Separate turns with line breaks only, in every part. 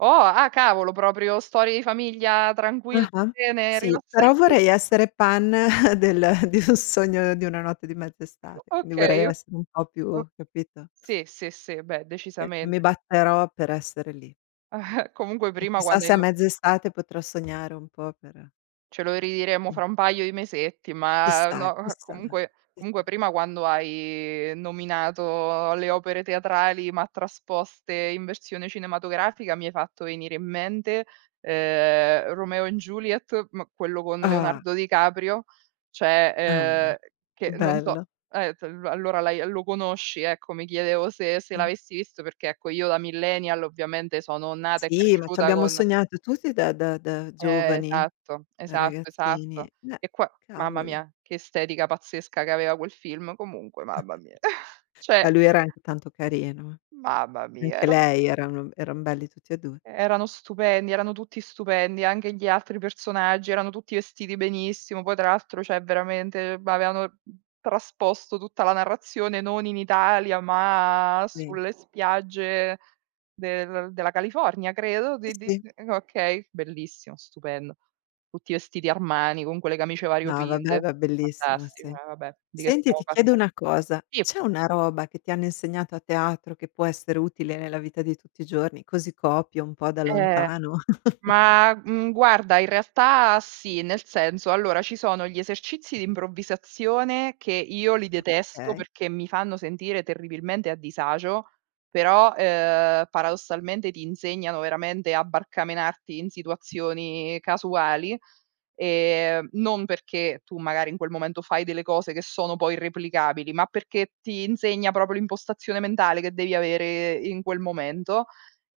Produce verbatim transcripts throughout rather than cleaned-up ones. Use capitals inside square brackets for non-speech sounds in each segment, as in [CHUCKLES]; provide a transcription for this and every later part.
Oh, ah cavolo, proprio storie di famiglia tranquil
Ah-ah.
zione
Sì,
rilassan
però
[CHUCKLES]
vorrei essere Pan [CHUCKLES] del di un Sogno Di Una Notte Di Mezza Estate, quindi vorrei
Okay, o
essere un po' più,
o
capito?
sì, sì, sì, beh
Sì, e mi
decisamente.
batterò per essere lì.
[CHUCKLES] Comunque
E
prima
chissà
quando hai
se a
no
mezza estate potrò sognare un po' per
Ce lo riiremo
Mh.
fra un paio di mesetti, ma
Chissà,
no eh,
chissà,
comunque comunque
chissà.
prima quando hai nominato le opere teatrali ma trasposte in versione cinematografica mi hai fatto venire in mente, ehm, Romeo& Juliet, ma quello con
Ah.
Leonardo Di Caprio, ceh,
Mamma.
ehm, che non so,
Bello.
eh t a allora l'hai, ehm, lo conosci ecco, mi chiedevo se se
tì.
l'avessi visto perché ecco io da millennial ovviamente sono nata e
Sì, ma ci
cresciuta
abbiamo
con
sognato tutti da da da
Eh,
giovani,
esatto,
da
esatto,
ragazzini.
esatto.
Eh,
E qua mamma
cavoli.
mia che estetica pazzesca che aveva quel film comunque, mamma
[CHUCKLES]
mia. [CHUCKLES] Cioè
Ma lui era anche tanto carino eh.
Mamma mia
Anche
erano
lei erano eran belli tutti e due.
erano stupendi, erano tutti stupendi, anche gli altri personaggi erano tutti vestiti benissimo, poi tra l'altro ceh veramente, ehm, b avevano t trasposto tutta la narrazione non in Italia ma
Sì.
sulle spiagge del della California credo.
Sì,
Di d
sì.
d okay, bellissimo, stupendo. Tutti vestiti Armani, con quelle camicie
No, va beh,
variopinte.
era bellissima,
Fantastico,
sì.
eh va beh, di che
Senti,
stiamo
ti chiedo
parlando,
una cosa,
sì.
c'è una roba che ti hanno insegnato a teatro che può essere utile nella vita di tutti i giorni, così copio un po' da
Eh.
lontano? [CHUCKLES]
Ma, mhmm, guarda in realtà sì, nel senso allora ci sono gli esercizi di improvvisazione che io li detesto
Okay.
perché mi fanno sentire terribilmente a disagio, però, ehm, paradossalmente ti insegnano veramente a barcamenarti in situazioni casuali ,ehm, non perché tu magari in quel momento fai delle cose che sono poi irreplicabili, ma perché ti insegna proprio l'impostazione mentale che devi avere in quel momento.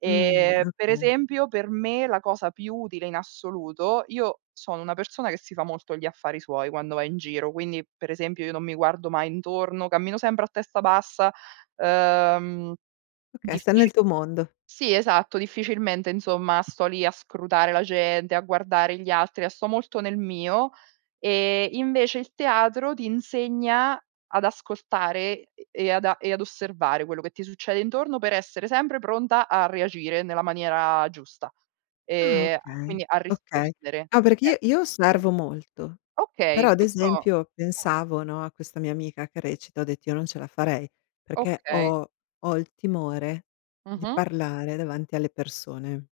Mhmm,
Ehm, per
okay.
esempio per me la cosa più utile in assoluto io sono una persona che si fa molto gli affari suoi quando va in giro, quindi per esempio io non mi guardo mai intorno, cammino sempre a testa bassa, ehm,
Okay, stai nel
diffici
tuo mondo.
sì esatto, difficilmente insomma sto lì a scrutare la gente, a guardare gli altri, a sto molto nel mio, ehm, invece il teatro ti insegna ad ascoltare e e ad e ad osservare quello che ti succede intorno per essere sempre pronta a reagire nella maniera giusta,
Ah
ehm, a
okay,
quindi a
okay.
rispondere.
No, perché io
Ecco,
io
sì.
osservo molto, però
Okay,
ad
questo
esempio
ah.
pensavo, no, a questa mia amica che recita, ho detto: "Io non ce la farei," perché
Okay.
ho ho il timore di
Mh-mh.
parlare davanti alle persone.